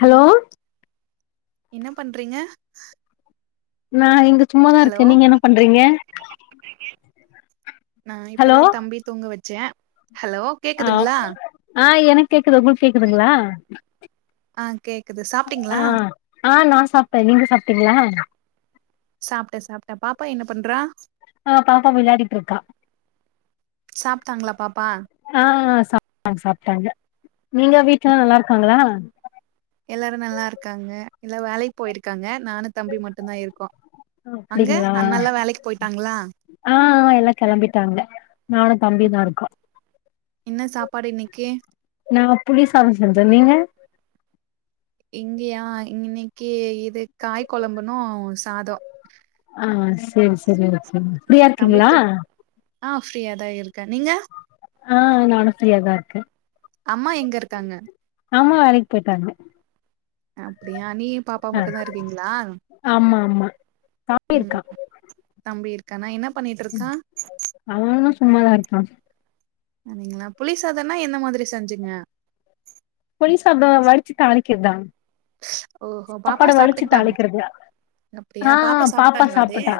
Hello என்ன பண்றீங்க நா இங்க சும்மாதா ஹலோ இருக்க நீங்க என்ன பண்றீங்க நா ஹலோ இப்பதா தம்பி தூங்க வச்ச ஹலோ ஆ கேக்குதுங்ளா ஆ எனக்கு கேக்குது உங்களுக்கு கேக்குதுங்ளா ஆ கேக்குது ஆ சாப்ட்டீங்களா ஆ நா சாப்ட்ட நீங்க சாப்ட்டீங்களா சாப்ட்ட சாப்ட்ட பாப்பா என்ன பண்றா ஆ பாப்பா விளாடிட்டு இருக்கா சாப்ட்டாங்களா பாப்பா ஆ சாப்ட்டாங்க சாப்ட்டாங்க நீங்க வீட்லல்லா நல்லா இருக்காங்களா எல்லாரு நல்லாருக்காங்க எல்லா வேலைக்கு போயிருக்காங்க நானு தம்பி மட்டு தா இருக்கோ அங்க அப்டிங்களா அண்ணல்லா வேலைக்கு போயிட்டாங்களா ஆ ஆ எல்லா கெளம்பிட்டாங்க நானு தம்பிதா இருக்கோ என்ன சாப்பாடு இன்னிக்கு நா புளி சாத செஞ்ச நீங்க இங்கயா இ இன்னைக்கு இது காய் கொழம்புனு சாத ஆ செரி செரி ஓகே ஃப்ரீயா தம்பி இருக்கீங்ளா தூ ஆ ஃப்ரீயா தா இருக்க நீங்க ஆ நானு ஃப்ரீயாதா இருக்க அம்மா எங்க இருக்காங்க அம்மா வேலைக்கு போயிட்டாங்க அப்படியா நீயு பாப் அப்பா ஆ மட்டு்தா இருக்கீங்களா ஆமா ஆமா தம்பி இருக்கா ம் தம்பி இருக்கானா என்ன பண்ணிட்டு இருக்கா அவ என்ன சும்மாதா இருக்கா புளிசாதனா என்ன மாதிரி செஞ்சிங்க புளி சாப்ட வடிச்சி தாளிக்கிறதுதா ஓஹோ பாப்பா சாப்பாட வலிச்சு சாப்ட்டுக்கிட்டாங்க தாளிக்கிறது அப்டியா ஆ பாப்பா சாப்ட்டாங்களா அது சாப்ட்டா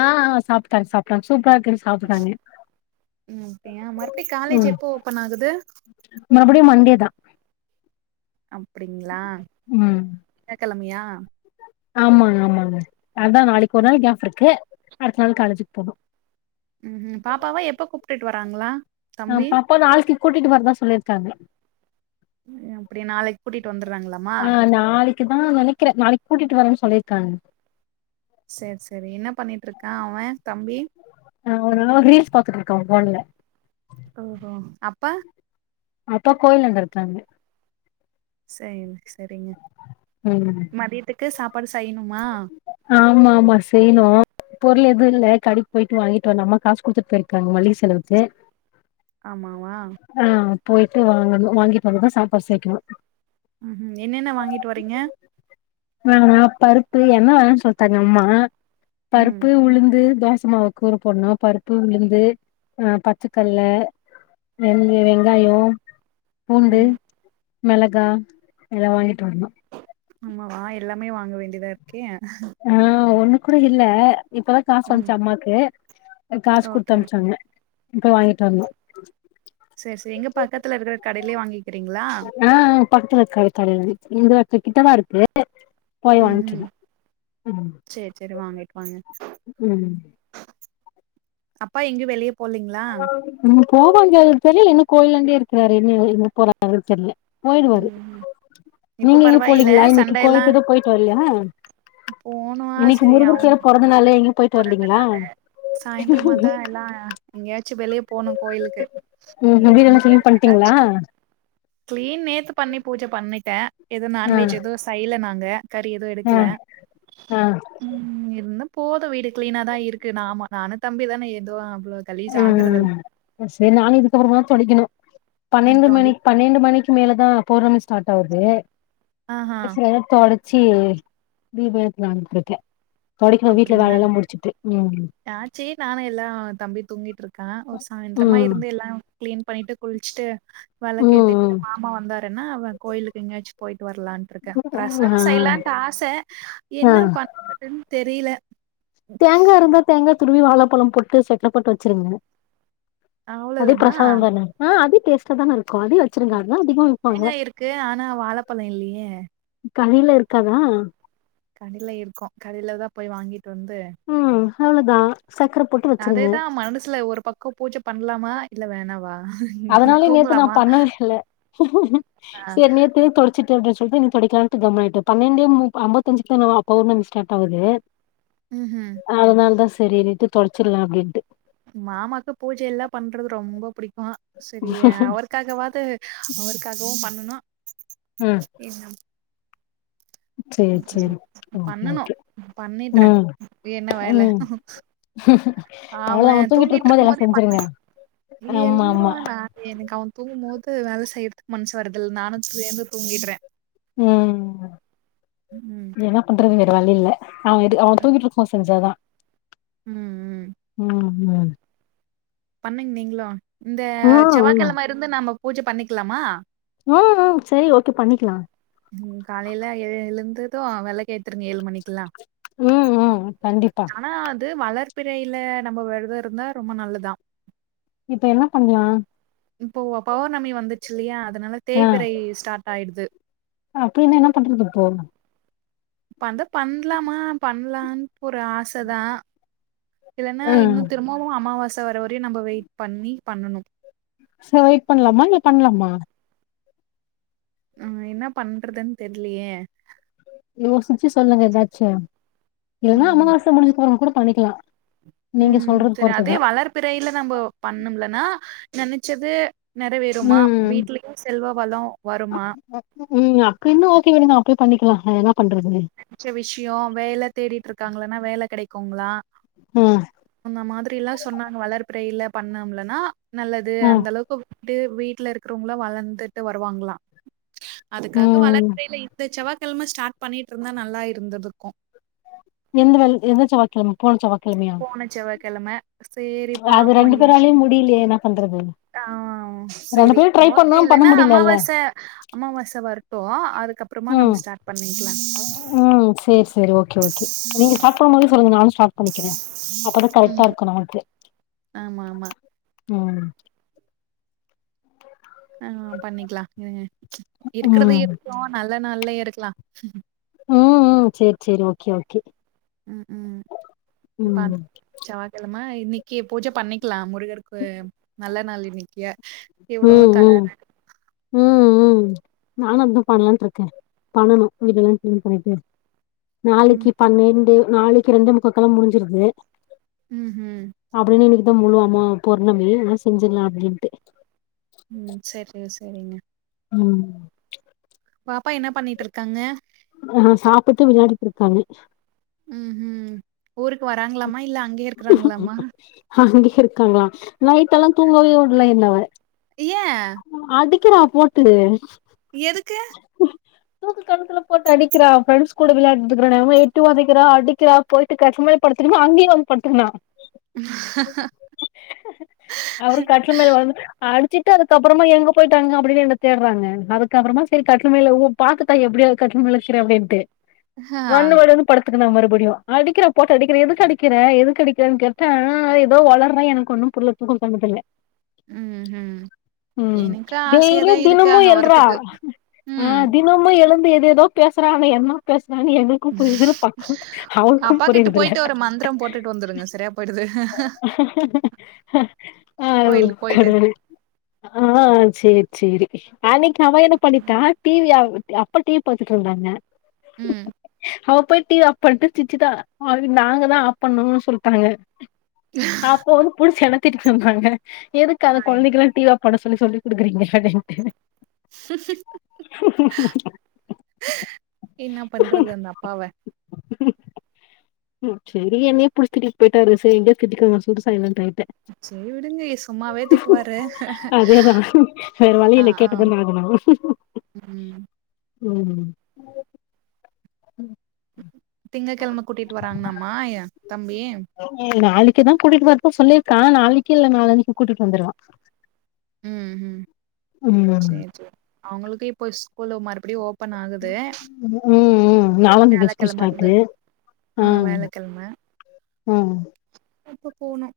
ஆ சாப்ட்டாங்க சாப்ட்டாங்க சூப்பரா இருக்குன் சாப்ட்டாங்க ம் அப்டியா மறுபடியு காலேஜ் ம் எப்போ ஓபன் ஆகுது மறுபடியு மண்டே தா அப்படிங்ளா ம் திங்க கிழமயா ஆமாங்க ஆமாங்க அதா நாளைக்கு ஒரு நாள் கேஃப் இருக்கு அடுத்த நாள் காலேஜுக்கு போன்னு ம்ம் பாப்பாவா எப்ப கூப்ட்டுட்டு வராங்களா ஆ தம்பி பாப்பா நாளைக்கு கூட்டிட்டு வரதா சொல்லிருக்காங்க அப்டி நாளைக்கு கூட்டிட்டு வந்துறாங்களாமா அ நாளைக் குதா நெனைக்கிற நாளைக் கூட்டிட்டு வரேன் சொல்லிருக்காங்க சேர் செரி என்ன பண்ணிட்டுருக்கா அவெ தம்பி ஆ அவெ என்னமோ ரீல்ஸ் பாத்துட்டுருக்கா ஃபோன்ல ஒஹோ அப்பா அப்பா கோயில் அங்க இருக்காங்க செரிங்க செரிங்க ம் மதியத்துக்கு சாப்பாடு செய்யணுமா ஆமாமா செய்ணு பொருள் எது இல்ல கடைக்கு போயிட்டு வாங்கிட்டு வரனு அம்மா காசு குடுத்துட்டு போயிருக்காங்க மலிக செலவுக்கு ஆமாவா ஆ போயிட்டு வாங்கணு வாங்கிட்டு வந்துதா சாப்பாடு சேக்கணு ம் ம் என்னென்ன வாங்கிட்டு வரீங்க ஆ பருப்பு எண்ண வேணான்னு சொல்டாங்க அம்மா ம் பருப்பு உளுந்து தோசமாவு கூறு போட்ணு பருப்பு உளுந்து ஆ பச்சக்கல்ல வெந்து வெங்காயோ பூண்டு ம் மெளகா இதல்லா வாங்கிட்டு வரனு ஆமாவா எல்லாமே வாங்க வேண்டியதா இருக்கே ஆ ஒன்னு கூட இல்ல இப்பதா காசு ம் வந்ச்சு அம்மாக்கு காசு ஓகே குடுத்து அனுப்புச்சாங்க இப்ப வாங்கிட்டு வரணு செர் செரி எங்க பக்கத்துல இருக்கிற கடைலே வாங்கிக்கிறீங்ளா ஆ பக்கத்துல இருக்க க கடைல இங்க கிட்டதா இருக்கு போய் வாங்க்கினு ம் சேர் செரி வாங்கிட்டு வாங்க ம் அப்பா எங்கே வெளிய போலீங்ளா ம் போவாங்க அது தெரிலே என்ன கோயில்லாண்டே இருக்குறாரு என்ன எங்க போறாருன் தெர்ல போயிடுவாரு ம்ஹும் இப்ப நீங்க எங்கு பரவாயில்ல போலீங்களா இன்னைக்கு கோயிலுக்கு எதூ போயிட்டு வர்ல்லையா போனு அ செரி அவனு அதனாலே எங்கெயு சாயந்திரமாதா எல்லா எங்கேயாச்சு வெளிய போனு கோயிலுக்கு ம் இன்னைக் [inaudible] வீடெல்லா கிளீன் பண்ட்டீங்களா கிளீன் நேத்து பண்ணி பூஜ பண்ணிட்டே எது ஆ நான்வெஜ் எது செய்யல நாங்க கறி எது ஆ எடுக்கல ஆ ம் இருந்த போ இப்ப வீடு கிளீனாதா இருக்கு நாமா நானு தம்பி தானே ஏதோ அவ்ளோ கலிஜ் ஆகுறதுல் ம் செரி நானு இதுக்கப்பறமாதா தொடைக்கணு பன்னெண்டு மணிக் பன்ணெண்டு மணிக்கு மேலதா பௌர்ணமி ஸ்டார்ட் ஆவுது ஆஹா அ செர்தா தொடச் சு தீபோ ஏத்தலான்டுருக்கே தொடைக்கனு வீட்ல வேலெல்லா முடிச்சிட்டு ம் நா செ நானு எல்லா தம்பி தூங்கிட்டுருக்கா ஒரு சாயந்திரமா ம் இருந்து எல்லா கிளீன் பண்ணிட்டு குளிச்சுட்டு ம் வெளக்கேத்திட் ம் [inaudible] மாமா வந்தாருன்னா அவெ கோயிலுக்கு எங்கேயாச்சு போயிட்டு வரலான் டுருக்கே பிரசாதொ ஆ செய்லான்ட்டு ஆச ஆ என்ன பண்றதுன்னு தெரில தேங்கா இருந்தா தேங்கா துருவி வாழப்பழம் போட்டு செக்கர போட்டு வச்சிருங்க அதே அவ்ளோதானா பிரசாதோந்தான ஆ அதே டேஸ்ட்டா தானே இருக்கு அதே வெச்சிருங்க அதா அதிகமா விப்பாங்க தேங்கா இருக்கு ஆனா வாழப்பழொ இல்லியே கடைல இருக்காதா கடைல இருக்கும் கடைல தா போய் வாங்கிட்டு வந்து ம் அவ்ளோதா சக்கர போட்டு வச்சிருங்க அதேதா மனசுல ஒரு பக் க்கு பூஜ பண்லாமா இல்ல வேணாவா அதனாலயே நேத்து நா தூங்கலாமா பண்ணவே இல்ல ஆ சேர் நேத்து தொட சிட்டு அப்டி சொல்டு இன்னு தொடைக்கலான்ட்டு கம்முனாய்ட்டே பன்னெண்டு மு அம்பத்தஞ்சுக்தா என்னவா பவுர்ணமி ஸ்டார்ட் ஆவுது உஹூம் அதனாலதா செரீனுட்டு தொடச்சிர்லா அப்டின்ட்டு மாமாக்கு பூஜை எல்லா பண்றது ரொம்ப புடிக்கு செரீ அவரு காகவாது அவருக்காகவு பண்ணனு ம் ஏ நம் சேரி சேரி ஓகே பண்ணணு ஓகே பண்ணிட்றே ம் என்ன வேல ம் அவ அவ்ளோதா தூங்கிட்டு இருக்கும் போது தூங்கிட்ருக்கும் எல்லா போதே பண்ணு செஞ்சிருங்க ஆமா ஆமா எழுந்துருவானா எனக்கு அவன் தூங்கும் போது வேல செய்யறதுக் மனசு வரதில் நானு சேந்து தூங்கிட்றே ம் ம்ம் என்னா பண்றது வேற வழி இல்ல அவ இது அவ தூங்கிட்ருக்கும்போது செஞ்சாதா ம் ம் ம் ம் பண்ணிர்ந்திங்களோ இந்த ம் ம் செவ்வாகிழ இருந்து நம்ம பூஜ பண்ணிக்கலாமா ம் ம் செரி ஓகே பண்ணிக்கலா ம் காலையில எழு எழுந்தது வெலக்கு ஏத்திருங்க ஏழு மணிக்கு எல்லா ம் ம் கண்டிப் அனா அது வளர்பிறையில நம்ம வெரதோ இருந்தா ரொம்ப நல்லதா இப்ப என்ன பண்லா இப்பொவோ பௌர்ணமி வந்துச்சில்லையா அதனால தேய்பிறை ஸ்டார்ட் ஆயிடுது அப்பயினா என்ன பண்றது இப்போ இப்ப அந்தா பண்லாமா பண்லான்ட் ஒரு ஆச தா இல்லன்னா ஆ இன்னு திரும்பவு அம்மாவாச வர வரையு நம்ம வெயிட் பண்ணி பண்ணணு சோ வெயிட் பண்லாமா இல்ல பண்லாமா அ என்ன பண்றதுன் தெர்லையே யோசிச்சி சொல்லுங்க எதாச்சு இல்லனா ம். அம்மாவாச முடிஞ்சதுக்கப்றோ கூட பண்ணிக்லா ம் செரி அதே வளர்ப்பிறையில நம்ம பண்ண முல்லனா நெனச்சது நெறவேறுமா ம் வீட்லயு செல்வ வளோ வருமா ம் அப்டினா ஓகேங்க நம்ம அப்டியே பண்ணிக்லா வேற என்னா பண்றது மிச்ச விஷயோ வேல தேடிட்ருக்காங்ளானா வேல கெடைக்குங்ளா ம் அந்த மாதிரிலா சொன்னாங்க வளர்ப்பிறையில பண்ணம்லனா நல்லது ஆ அந்த அளவுக்கு டு வீட்ல இருக்றவங்கலு வளந்துட்டு வருவாங்ளா அதுக்காக ம் வளர்பிறைல இந்த செவ்வாக்கெழம ஸ்டார்ட் பண்ணிட்ருந்தா நல்லா இருந்துதுக்கு எந்த வெள் எந்த செவ்வாக்கெழம போன செவ்வாக்கெழமையா போன செவ்வாக்கெழமை அது ரெண்டு பேராலயு முடிலையே என்னா பண்றது ஆ ரெண்டு செரி பேரு ட்ரை ஓகே பண்ணோ பண்ண இல்லனா முடியலல்ல அம்மாவாச அம்மாவாச வரட்டு அதுக்கப்றமா ம் நம்ம ஸ்டார்ட் பண்ணிக்லா ம் சேர் சேரி ஓகே ஓகே நீங்க ஸ்டார்ட் பண்ணும்போதே சொல்லுங்க நானு ஸ்டார்ட் பண்ணிக்கிறே அப்பதா கரெக்ட்டா ம் இருக்கு நம்மளுக்கு ஆமா ஆமா ம் ஆ பண்ணிக்லா இருங்க இருக்றது ம் இருக்கு நல்ல நாள்லே எடுக்லா ம் ம் சேரி சேரி ஓகே ஓகே ம் ம் பாத் ம் செவ்வாகிழம இன்னைக்கு பூஜை பண்ணிக்கலா மு முருகருக்கு நல்ல நாள் இன்னைக்கு எவ்ளவோ ம் ம் தராரு ம் ம் நானு அதா பண்ணலான்ட்டு இருக்கே பண்ணனு வீடெல்லா கிளீன் பண்ணிட்டு ம் நாளைக்கு பண்னெண்டு நாளைக்கு ரெண்டே முக்காக்கெலா முடிஞ்சிருது ம் ம் அப்டின்னு இனிக்குதா முழுவம்மா பௌர்ணமி அதல்லா செஞ்சிரலா அப்டின்ட்டு ம் சேர் சேரி சேரிங்க ம் பாப்பா என்ன பண்ணிட்டு இருக்காங்க ஆ சாப்பிட்டு விளாடிட்டு இருக்காங்க ம் ம் ஊருக்கு வராங்களாமா இல்ல அங்கய இருக்கிறாங்களாமா அங்கே இருக்காங்களா நைட் எல்லா தூங்கவே விடல என்ன அவ ஏ அடிக்கிறா போட்டு எதுக்கு க்கு கணத்துல போட்டு அடிக்கிறா ஃப்ரெண்ட்ஸ் கூட விளாடிட்ருக்கனாமா எட்டு வொதைக்கிறா அடிக்கிறா போட்டு க படுத்துகினு அங்கயு வந்து படுத்துகினா அவரு கட்ல மேல வந் அடுச்சிட்டு அதுக்கபறமா எங்க போயிட்டானுங்க அப்டினு என்ன தேடுறாங்க அதுக்கப்பறமா சேரி கட்லு மேல ஓ பாத்துட்டா எப்டியோ கட்டுல் மேல நிக்கிற அப்டின்ட்டு ஆ வன்னு வன்னு படுத்துக்குனா மறுபடியு அடிக்கிறா போட் அடிக்கிற எதுக்கு அடிக்கிற எதுக்கடிக்கிற கேட்டா ஏதோ ஒலர்ரா எனக்கு ஒன்னு புர்ல தூக்கோ கன்னத்துல ம் ம் ம் எனக்கு ஆசையாதா டெய்லியு இருக்கு அங்க வரத்துக்கு உம் என்னம்மோ எழுந்து எதேதோ பேசுறா ஆனா என்ன பேசுறான்னு எங்களுக்கு புரியரதுல்ல பக்கோ அவருக் [unintelligible] கெட்டு போயிட்டு ஒரு மந்திரம் போட்டுட்டு வந்துடுங்க சரியா போயிடுது ஆ கோயிலுக்கு போயிட்டு கடவுளே ஆ சேரி சேரி அன்னைக்கு அவ என்ன பண்ணிட்டா டிவி அப்ப டிவி பாத்துட்டு இருந்தாங்க ம் அவ போயி் டிவி ஆப்பன்டு சிச்சுதா அது நாங்க தா ஆப் பண்ணோன்னு சொல்ட்டாங்க [unintelligible] அப்ப வந்து புடிச் எனத்திட்டிட்டு வந்தாங்க எதுக்கு அந்த ஹாய். கொழந்தைக்குலா டிவி ஆஃப் பண்ண சொல்லி சொல்லி் கொடுக்குறீங்க அப்டின்டு என்னா பண்றது அந்த அப்பாவ ம் சேரி என்னேயே புடுச் திட்டிட்டு போயிட்டாரு சேரி எங்கே திட்டிக்கோங்க னு சொல்லிட்டு சைலண்ட் ஆயிட்டே சேரி விடுங்க சும்மாவே திட்டுவாரு அதேதா வேற வழி ஆ இல்ல ஆ கேட்டுதான ஆகணு ம் ம் [unintelligible] திங்க கெழம கூட்டிட்டு வராங்கலாமா தம்பி நாளைக்கு தான் கூட்டிட்டு வரேன்னு சொல்லியிருக்கான் நாளைக்கு இல்ல நாளான்னைக்கு கூட்டிட்டு வந்துருவா உம் ஹூ ம் சேரி சேரி அவுங்களுக்கு இப்ப ஸ்கூல் மறுபடியு ஓ பன் ஆகுது ம் ம் நாலாந்தேதி வியாழக் ஸ்கூல் கிழமையிலிருந்து ஸ்டார்ட்டு ஆ வியாழக்கெழம ம் இப்ப போனு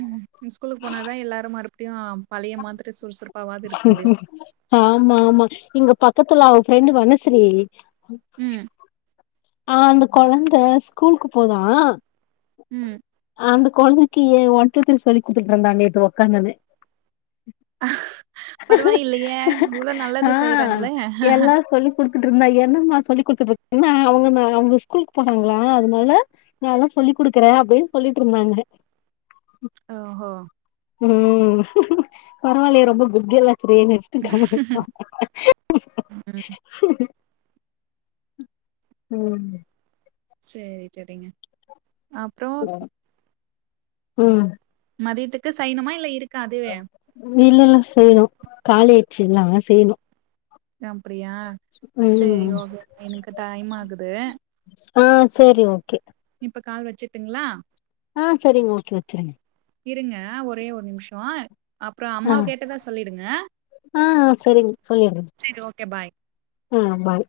ம் ஸ்கூலுக்கு போனாதா எல்லாரும் மறுபடியு பழய மாதிரி சுறுசுறுப் ஆமா ஆமா இங்க பக்கத்துல அவ ஃப்ரெண்ட் வனஸ்ரீ ம் ஆ அந்த கொழந்த ஸ்கூலுக்கு போதா ம் அந்த கொழந்தைக்கு ஒன் டூ த்ரீ சொல்லி கொத்துட்டு இருந்தாங்க நேத்து ஒக்காந்தது பரவாயில்லையே இவ்ளோ நல்லது ஆ செய்யறாங்களே எல்லா சொல்லி குடுத்துட்டு இருந்தா என்னம்மா சொல்லி் கொடுத்துட்டு இருக்கீன்னா அவங்க அவங்க ஸ்கூலுக்கு போறாங்களா அதனால நான்ல்லா சொல்லி் குடுக்குறே அப்படின் சொல்லிட்டு இருந்தாங்க ஓஹோ ம் பரவால்லயே ரொம்ப புத்தியெல்லா ட்ரைன் ஆச் காமெடிப்பா ம் ம் சேரி சேரிங்க அப்றோ ம் மதியத்துக்கு சையனுமா இல்ல இருக்கா அதுவே இல்ல இல்ல செய்யணு காலி ஆய்ட்ச்சி எல்லா செய்யணு அப்பிரியா சரி ம் ஓகே எனக்கு டைம் ஆகுது ஆ சேரி ஓகே இப்ப கால் வச்சுட்டுங்களா ஆ சேரிங்க ஓகே வச்சுரே இருங்க ஒரே ஒரு நிமிஷோ அப்புறொ ஆ அம்மாவ கேட்டதா சொல்லிடுங்க ஆ சரிங்க சரி ஓகே பாய் ம் பாய்